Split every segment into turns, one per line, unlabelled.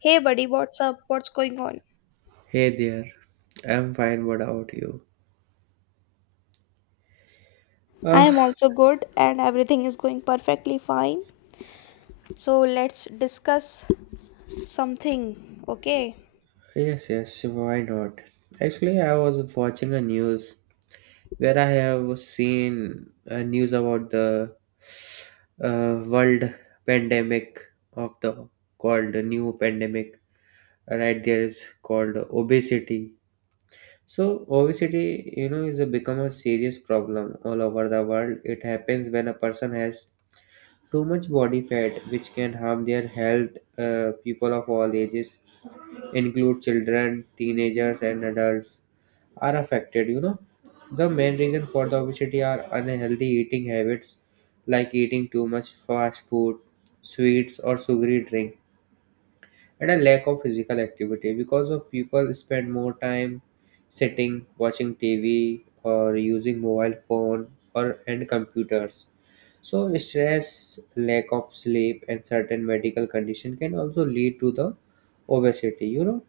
Hey buddy, what's up? What's going on?
Hey there, I'm fine. What about you?
I am
Ah,
also good and everything is going perfectly fine. So let's discuss something, okay?
yes, yes, why not? Actually, I was watching a news where I have seen a news about the world pandemic of the called the new pandemic. Right there is called obesity. So obesity, you know, is a become a serious problem all over the world. It happens when a person has too much body fat, which can harm their health. People of all ages include children, teenagers, and adults, are affected. You know, the main reason for the obesity are unhealthy eating habits like eating too much fast food, sweets, or sugary drink, and a lack of physical activity because of people spend more time sitting, watching TV, or using mobile phone or and computers. So stress, lack of sleep, and certain medical condition can also lead to the obesity. You know,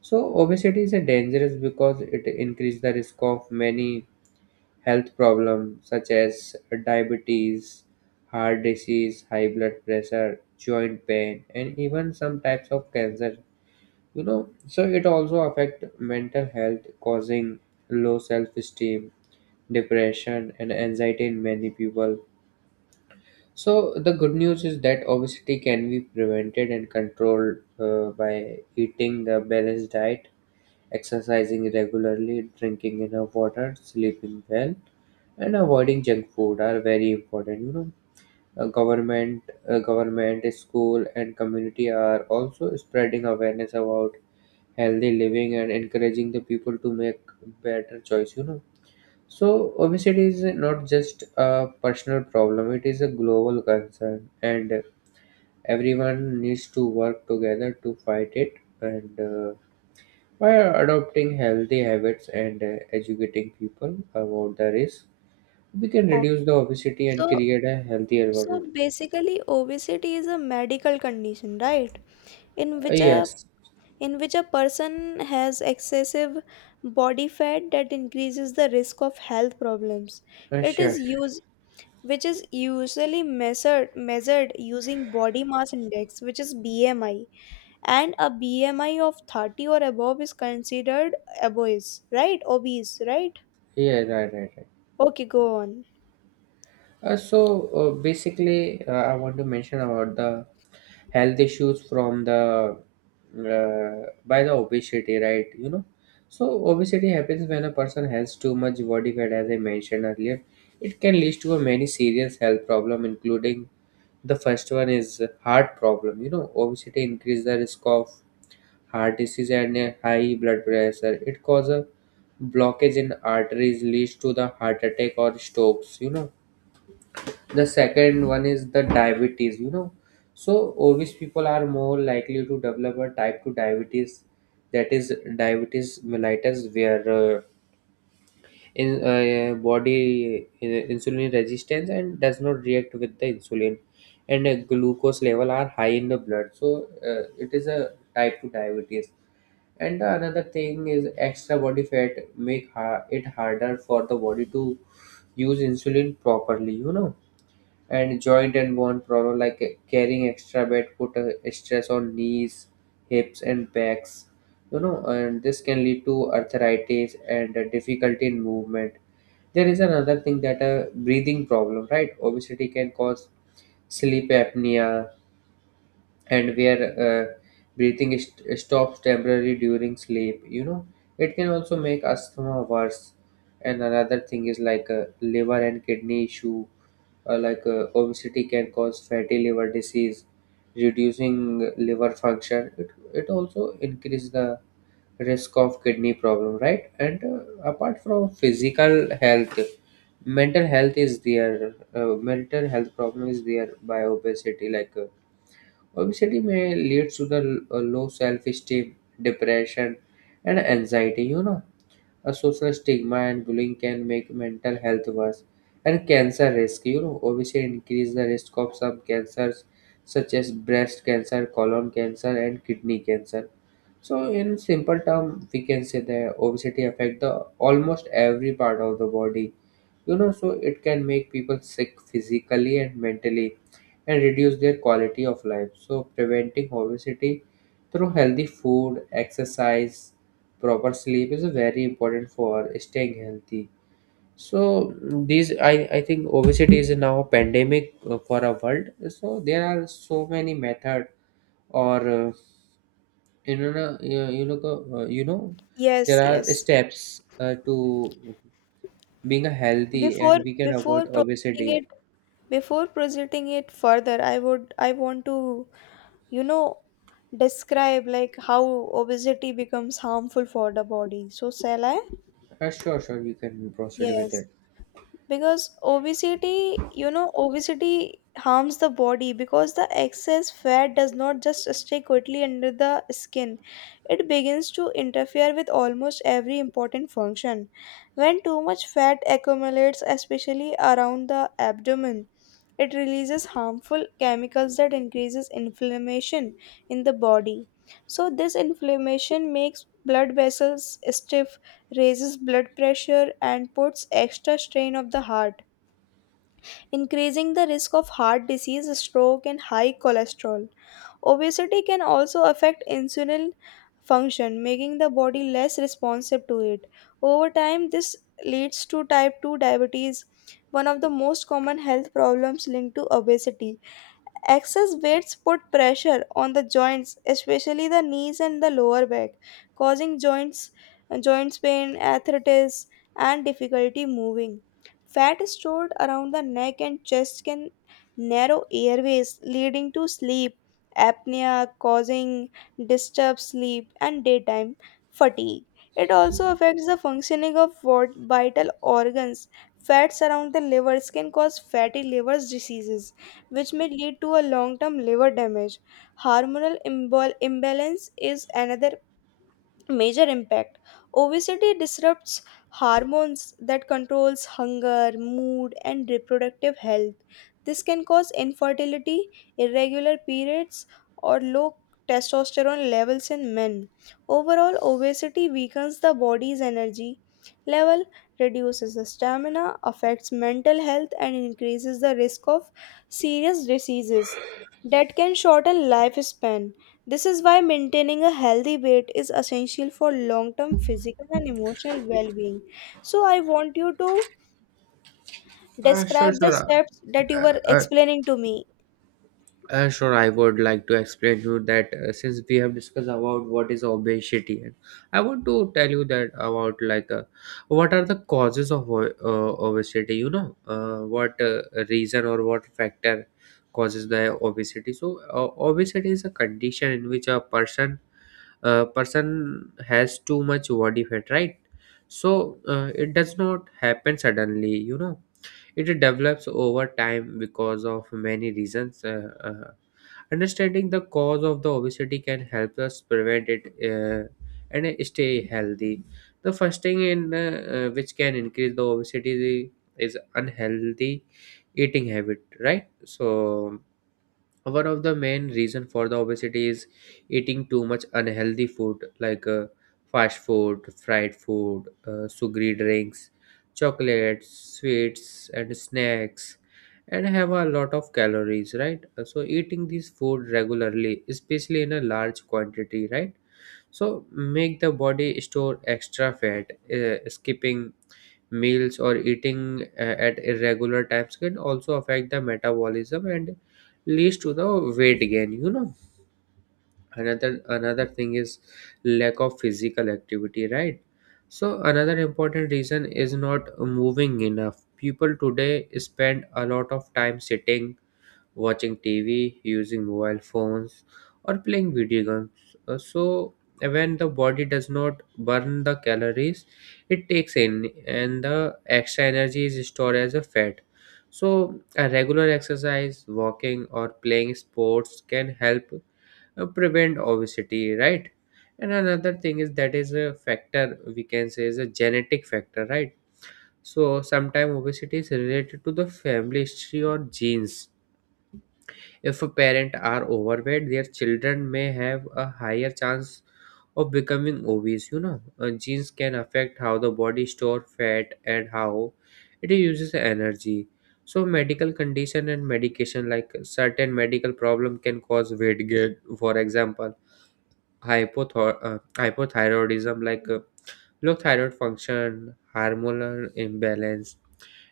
so obesity is a dangerous because it increases the risk of many health problems such as diabetes, heart disease, high blood pressure, joint pain, and even some types of cancer. You know, so it also affect mental health, causing low self-esteem, depression, and anxiety in many people. So the good news is that obesity can be prevented and controlled by eating the balanced diet. Exercising regularly, drinking enough water, sleeping well, and avoiding junk food are very important. You know, government, school, and community are also spreading awareness about healthy living and encouraging the people to make better choice. You know, so obesity is not just a personal problem; it is a global concern, and everyone needs to work together to fight it. And by adopting healthy habits and educating people about the risk, we can
Okay.
reduce the obesity and
So
create a healthier
so
world.
basically obesity is a medical condition, right? In which a
Yes,
in which a person has excessive body fat that increases the risk of health problems. It is
sure.
used Which is usually measured using body mass index, which is BMI, and a BMI of 30 or above is considered obese, right? Obese, right?
Yeah, right, right, right.
Okay, go on.
Uh, so basically, I want to mention about the health issues from the by the obesity, right? You know, so obesity happens when a person has too much body fat, as I mentioned earlier. It can lead to a many serious health problem, including the first one is heart problem. You know, obesity increase the risk of heart disease and a high blood pressure. It causes blockage in arteries, leads to the heart attack or strokes. You know, the second one is the diabetes. You know, so obese people are more likely to develop a type two diabetes, that is diabetes mellitus, where in body insulin resistance and does not react with the insulin and glucose level are high in the blood, so it is a type 2 diabetes. And the another thing is extra body fat make it harder for the body to use insulin properly, you know. And joint and bone problem, like carrying extra weight put a stress on knees, hips and backs, you know. And this can lead to arthritis and difficulty in movement. There is another thing, that a breathing problem, right? Obesity can cause sleep apnea, and where uh, stops temporarily during sleep, you know. It can also make asthma worse. And another thing is like a liver and kidney issue, obesity can cause fatty liver disease, reducing liver function. It also increase the risk of kidney problem, right? And apart from physical health, mental health problem is there by obesity, like obesity may lead to the low self-esteem, depression, and anxiety, you know. A social stigma and bullying can make mental health worse. And cancer risk, you know, obesity increase the risk of some cancers such as breast cancer, colon cancer and kidney cancer. So, in simple term, we can say that obesity affect the almost every part of the body. You know, so it can make people sick physically and mentally, and reduce their quality of life. So, preventing obesity through healthy food, exercise, proper sleep is very important for staying healthy. So these, I think obesity is now a pandemic for our world. So there are so many methods or you know no, you you know
Yes,
there are
yes.
steps to being a healthy,
Before
and we can avoid
before
obesity.
proceeding it further, I want to, you know, describe like how obesity becomes harmful for the body. So shall I?
Sure, sure, you can proceed with
Yes.
it.
Because obesity you know obesity harms the body because the excess fat does not just stay quickly under the skin. It begins to interfere with almost every important function. When too much fat accumulates, especially around the abdomen, it releases harmful chemicals that increases inflammation in the body. So this inflammation makes blood vessels stiff, raises blood pressure, and puts extra strain of the heart, increasing the risk of heart disease, stroke, and high cholesterol. Obesity can also affect insulin function, making the body less responsive to it. Over time, this leads to type 2 diabetes, one of the most common health problems linked to obesity. Excess weights put pressure on the joints, especially the knees and the lower back, causing joints pain, arthritis, and difficulty moving. Fat stored around the neck and chest can narrow airways, leading to sleep apnea, causing disturbed sleep and daytime fatigue. It also affects the functioning of vital organs. Fats around the livers can cause fatty liver diseases, which may lead to a long term liver damage. Imbalance is another major impact. Obesity disrupts hormones that controls hunger, mood, and reproductive health. This can cause infertility, irregular periods, or low testosterone levels in men. Overall, obesity weakens the body's energy level, reduces the stamina, affects mental health, and increases the risk of serious diseases that can shorten lifespan. This is why maintaining a healthy weight is essential for long term physical and emotional well being. So, I want you to
uh,
describe
sure
the
sure
steps that you
uh,
were
uh,
explaining to me.
Sure, I would like to explain to you that since we have discussed about what is obesity, and I want to tell you that about like what are the causes of obesity. You know, what reason or what factor causes the obesity. So, obesity is a condition in which a person person has too much body fat, right? So it does not happen suddenly. You know, it develops over time because of many reasons. Understanding the cause of the obesity can help us prevent it, and stay healthy. The first thing in which can increase the obesity is unhealthy eating habit, right? So one of the main reason for the obesity is eating too much unhealthy food like fast food, fried food, sugary drinks, chocolates, sweets and snacks, and have a lot of calories, right? So eating this food regularly, especially in a large quantity, right, so make the body store extra fat. Skipping meals or eating at irregular times can also affect the metabolism and leads to the weight gain. You know, another thing is lack of physical activity, right? So another important reason is not moving enough. People today spend a lot of time sitting, watching TV, using mobile phones, or playing video games. So when the body does not burn the calories it takes in, and the extra energy is stored as a fat, so a regular exercise, walking or playing sports can help prevent obesity, right? And another thing, is that is a factor we can say is a genetic factor, right? So sometimes obesity is related to the family history or genes. If parents are overweight, their children may have a higher chance of becoming obese. You know, genes can affect how the body store fat and how it uses energy. So, medical condition and medication, like certain medical problem, can cause weight gain. For example, hypothyroidism, like low thyroid function, hormonal imbalance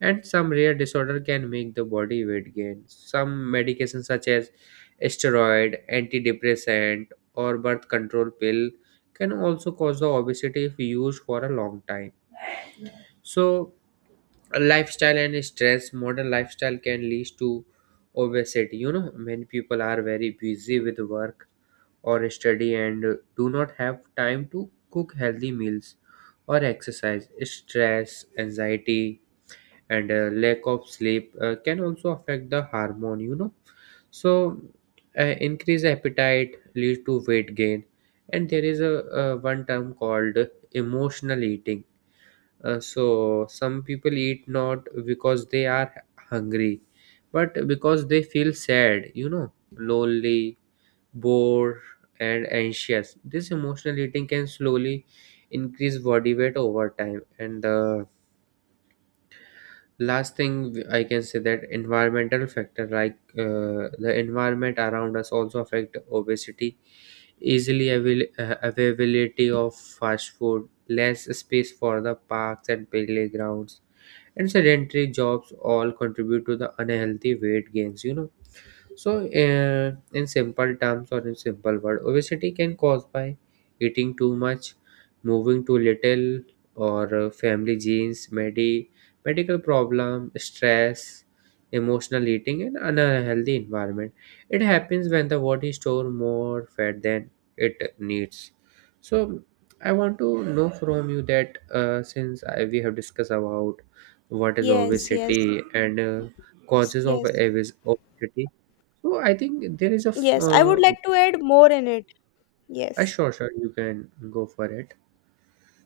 and some rare disorder can make the body weight gain. Some medications such as steroid, antidepressant or birth control pill can also cause the obesity if used for a long time. So, lifestyle and stress, modern lifestyle can lead to obesity, you know. Many people are very busy with work or study and do not have time to cook healthy meals or exercise. Stress, anxiety, and lack of sleep can also affect the hormone, you know. So, increased appetite leads to weight gain. And there is a one term called emotional eating. So some people eat not because they are hungry but because they feel sad, you know, lonely, bored, and anxious. This emotional eating can slowly increase body weight over time. And the last thing I can say, that environmental factor, like the environment around us also affect obesity. Easily availability of fast food, less space for the parks and playgrounds, and sedentary jobs all contribute to the unhealthy weight gains, you know. So, in simple terms or in simple word, obesity can cause by eating too much, moving too little, or family genes, medical problem, stress, emotional eating, and unhealthy environment. It happens when the body store more fat than it needs. So, I want to know from you that since we have discussed about what is
Yes, yes,
obesity and causes of
yes,
obesity, so I think there is a
yes. I would like to add more in it. Yes.
sure, sure, you can go for it.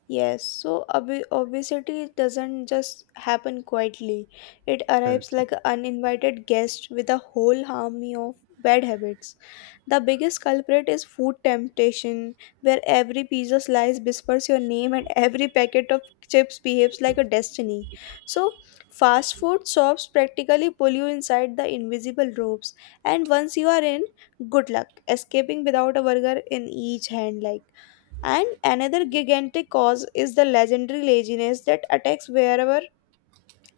Yes, so obesity doesn't just happen quietly. It
Uh,
arrives like an uninvited guest with a whole army of bad habits. The biggest culprit is food temptation, where every pizza slice whispers your name and every packet of chips behaves like a destiny. So, fast food shops practically pull you inside the invisible ropes, and once you are in, good luck escaping without a burger in each hand. Like, and another gigantic cause is the legendary laziness that attacks wherever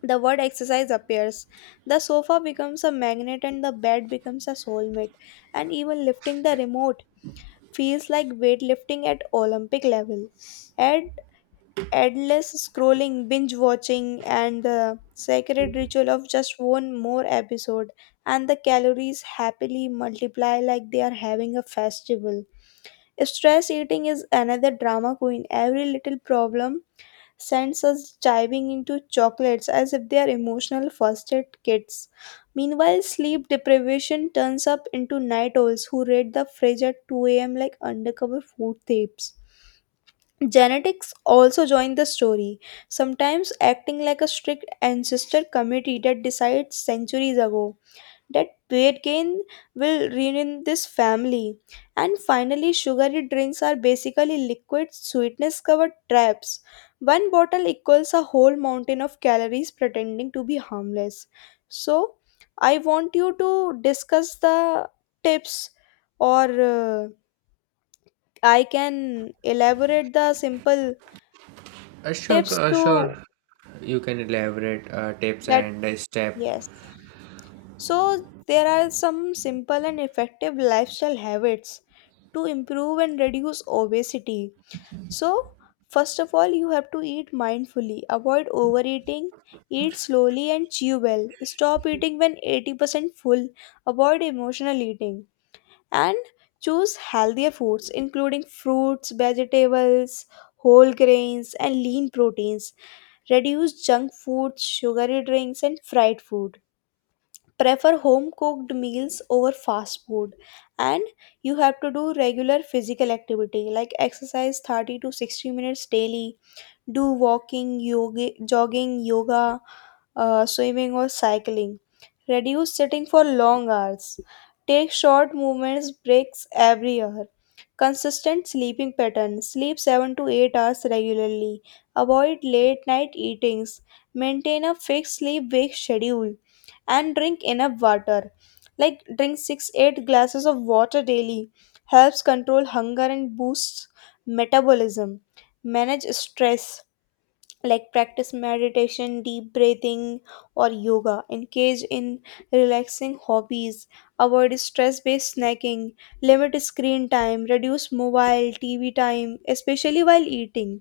the word exercise appears. The sofa becomes a magnet, and the bed becomes a soulmate, and even lifting the remote feels like weightlifting at Olympic level. Add endless scrolling, binge watching, and the sacred ritual of just one more episode, and the calories happily multiply like they are having a festival. Stress eating is another drama queen. Every little problem sends us diving into chocolates as if they are emotional first aid kits. Meanwhile, sleep deprivation turns up into night owls who raid the fridge at 2 a.m. like undercover food thieves. Genetics also join the story, sometimes acting like a strict ancestor committee that decided centuries ago that weight gain will ruin this family. And finally, sugary drinks are basically liquid sweetness covered traps. One bottle equals a whole mountain of calories pretending to be harmless. So, I want you to discuss the tips, or I can elaborate the simple
sure,
tips
sure,
to
you can elaborate tips
that.
and step.
Yes. So, there are some simple and effective lifestyle habits to improve and reduce obesity. So, first of all, you have to eat mindfully, avoid overeating, eat slowly and chew well, stop eating when 80% full, avoid emotional eating, and choose healthier foods including fruits, vegetables, whole grains, and lean proteins. Reduce junk foods, sugary drinks, and fried food. Prefer home cooked meals over fast food. And you have to do regular physical activity like exercise 30 to 60 minutes daily. Do walking, yoga, jogging, yoga, swimming, or cycling. Reduce sitting for long hours. Take short movements breaks every hour. Consistent sleeping pattern. Sleep 7 to 8 hours regularly. Avoid late night eatings. Maintain a fixed sleep wake schedule and drink enough water. Like drink 6 to 8 glasses of water daily. Helps control hunger and boosts metabolism. Manage stress like practice meditation, deep breathing, or yoga. Engage in relaxing hobbies. Avoid stress based snacking. Limit screen time. Reduce mobile tv time, especially while eating.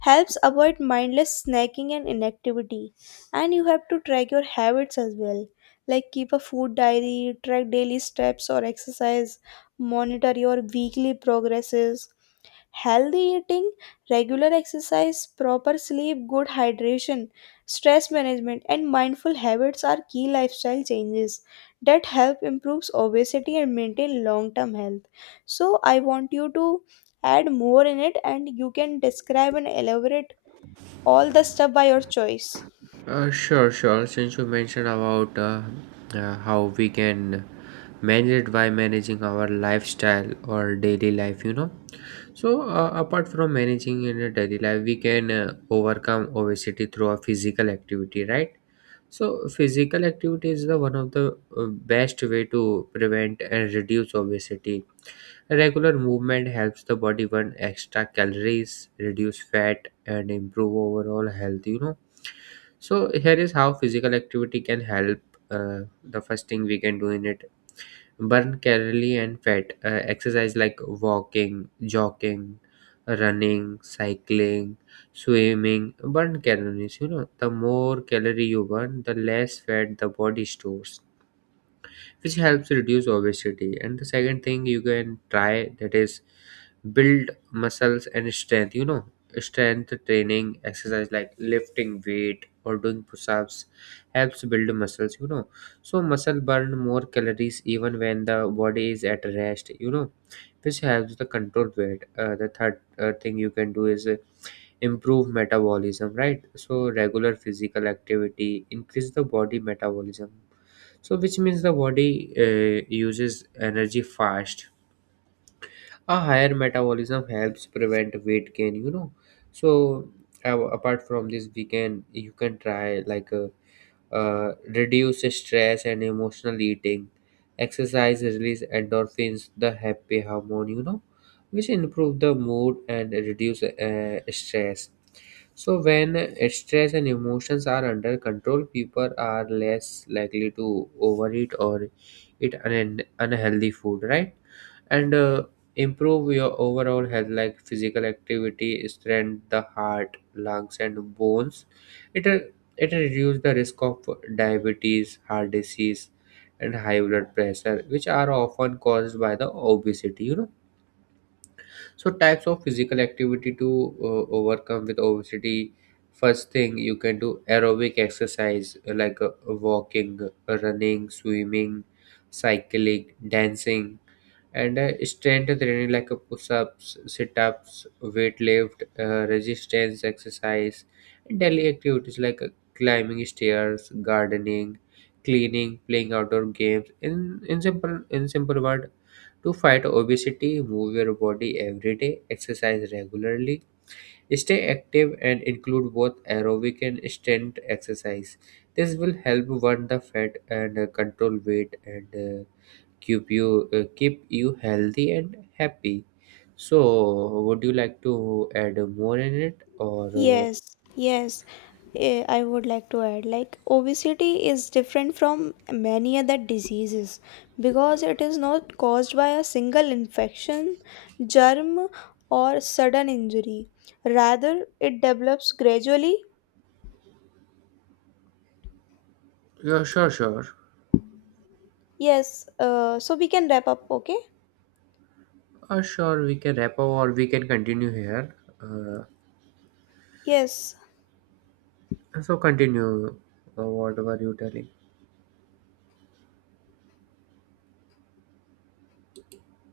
Helps avoid mindless snacking and inactivity. And you have to track your habits as well, like keep a food diary, track daily steps or exercise, monitor your weekly progresses. Healthy eating, regular exercise, proper sleep, good hydration, stress management, and mindful habits are key lifestyle changes that help improve obesity and maintain long term health. So, I want you to add more in it and you can describe and elaborate all the stuff by your choice.
Sure. Since you mentioned about how we can manage it by managing our lifestyle or daily life, you know. So apart from managing in a daily life, we can overcome obesity through a physical activity, right? So physical activity is the one of the best way to prevent and reduce obesity. Regular movement helps the body burn extra calories, reduce fat, and improve overall health. You know. So here is how physical activity can help. The first thing we can do in it, burn calorie and fat. Exercise like walking, jogging, running, cycling, swimming burn calories, you know. The more calorie you burn, the less fat the body stores, which helps reduce obesity. And the second thing you can try, that is build muscles and strength, you know. Strength training exercise like lifting weight or doing push-ups helps build muscles, you know. So muscle burn more calories even when the body is at rest, you know, which helps the control weight. The third thing you can do is improve metabolism, right? So regular physical activity increase the body metabolism, so, which means the body uses energy fast. A higher metabolism helps prevent weight gain, you know. So, apart from this, we can you can try like reduce stress and emotional eating. Exercise release endorphins, the happy hormone, you know, which improve the mood and reduce stress. So when stress and emotions are under control, people are less likely to overeat or eat unhealthy food, right? And improve your overall health, like physical activity, strengthen the heart, lungs, and bones. It uh, it reduces the risk of diabetes, heart disease, and high blood pressure, which are often caused by the obesity. You know, so types of physical activity to overcome with obesity. First thing you can do, aerobic exercise, like walking, running, swimming, cycling, dancing, and strength training like a push-ups, sit-ups, weight lift, resistance exercise, and daily activities like climbing stairs, gardening, cleaning, playing outdoor games. In simple word, to fight obesity, move your body every day, exercise regularly, stay active, and include both aerobic and strength exercise. This will help burn the fat and control weight and keep you keep you healthy and happy. So, would you like to add more in it, or
Yes, yes. Eh, I would like to add like obesity is different from many other diseases because it is not caused by a single infection, germ, or sudden injury. Rather, it develops gradually.
yeah, sure, sure,
Yes, so we can wrap up, okay?
sure. We can wrap up, or we can continue here. Uh,
Yes.
so continue whatever you telling.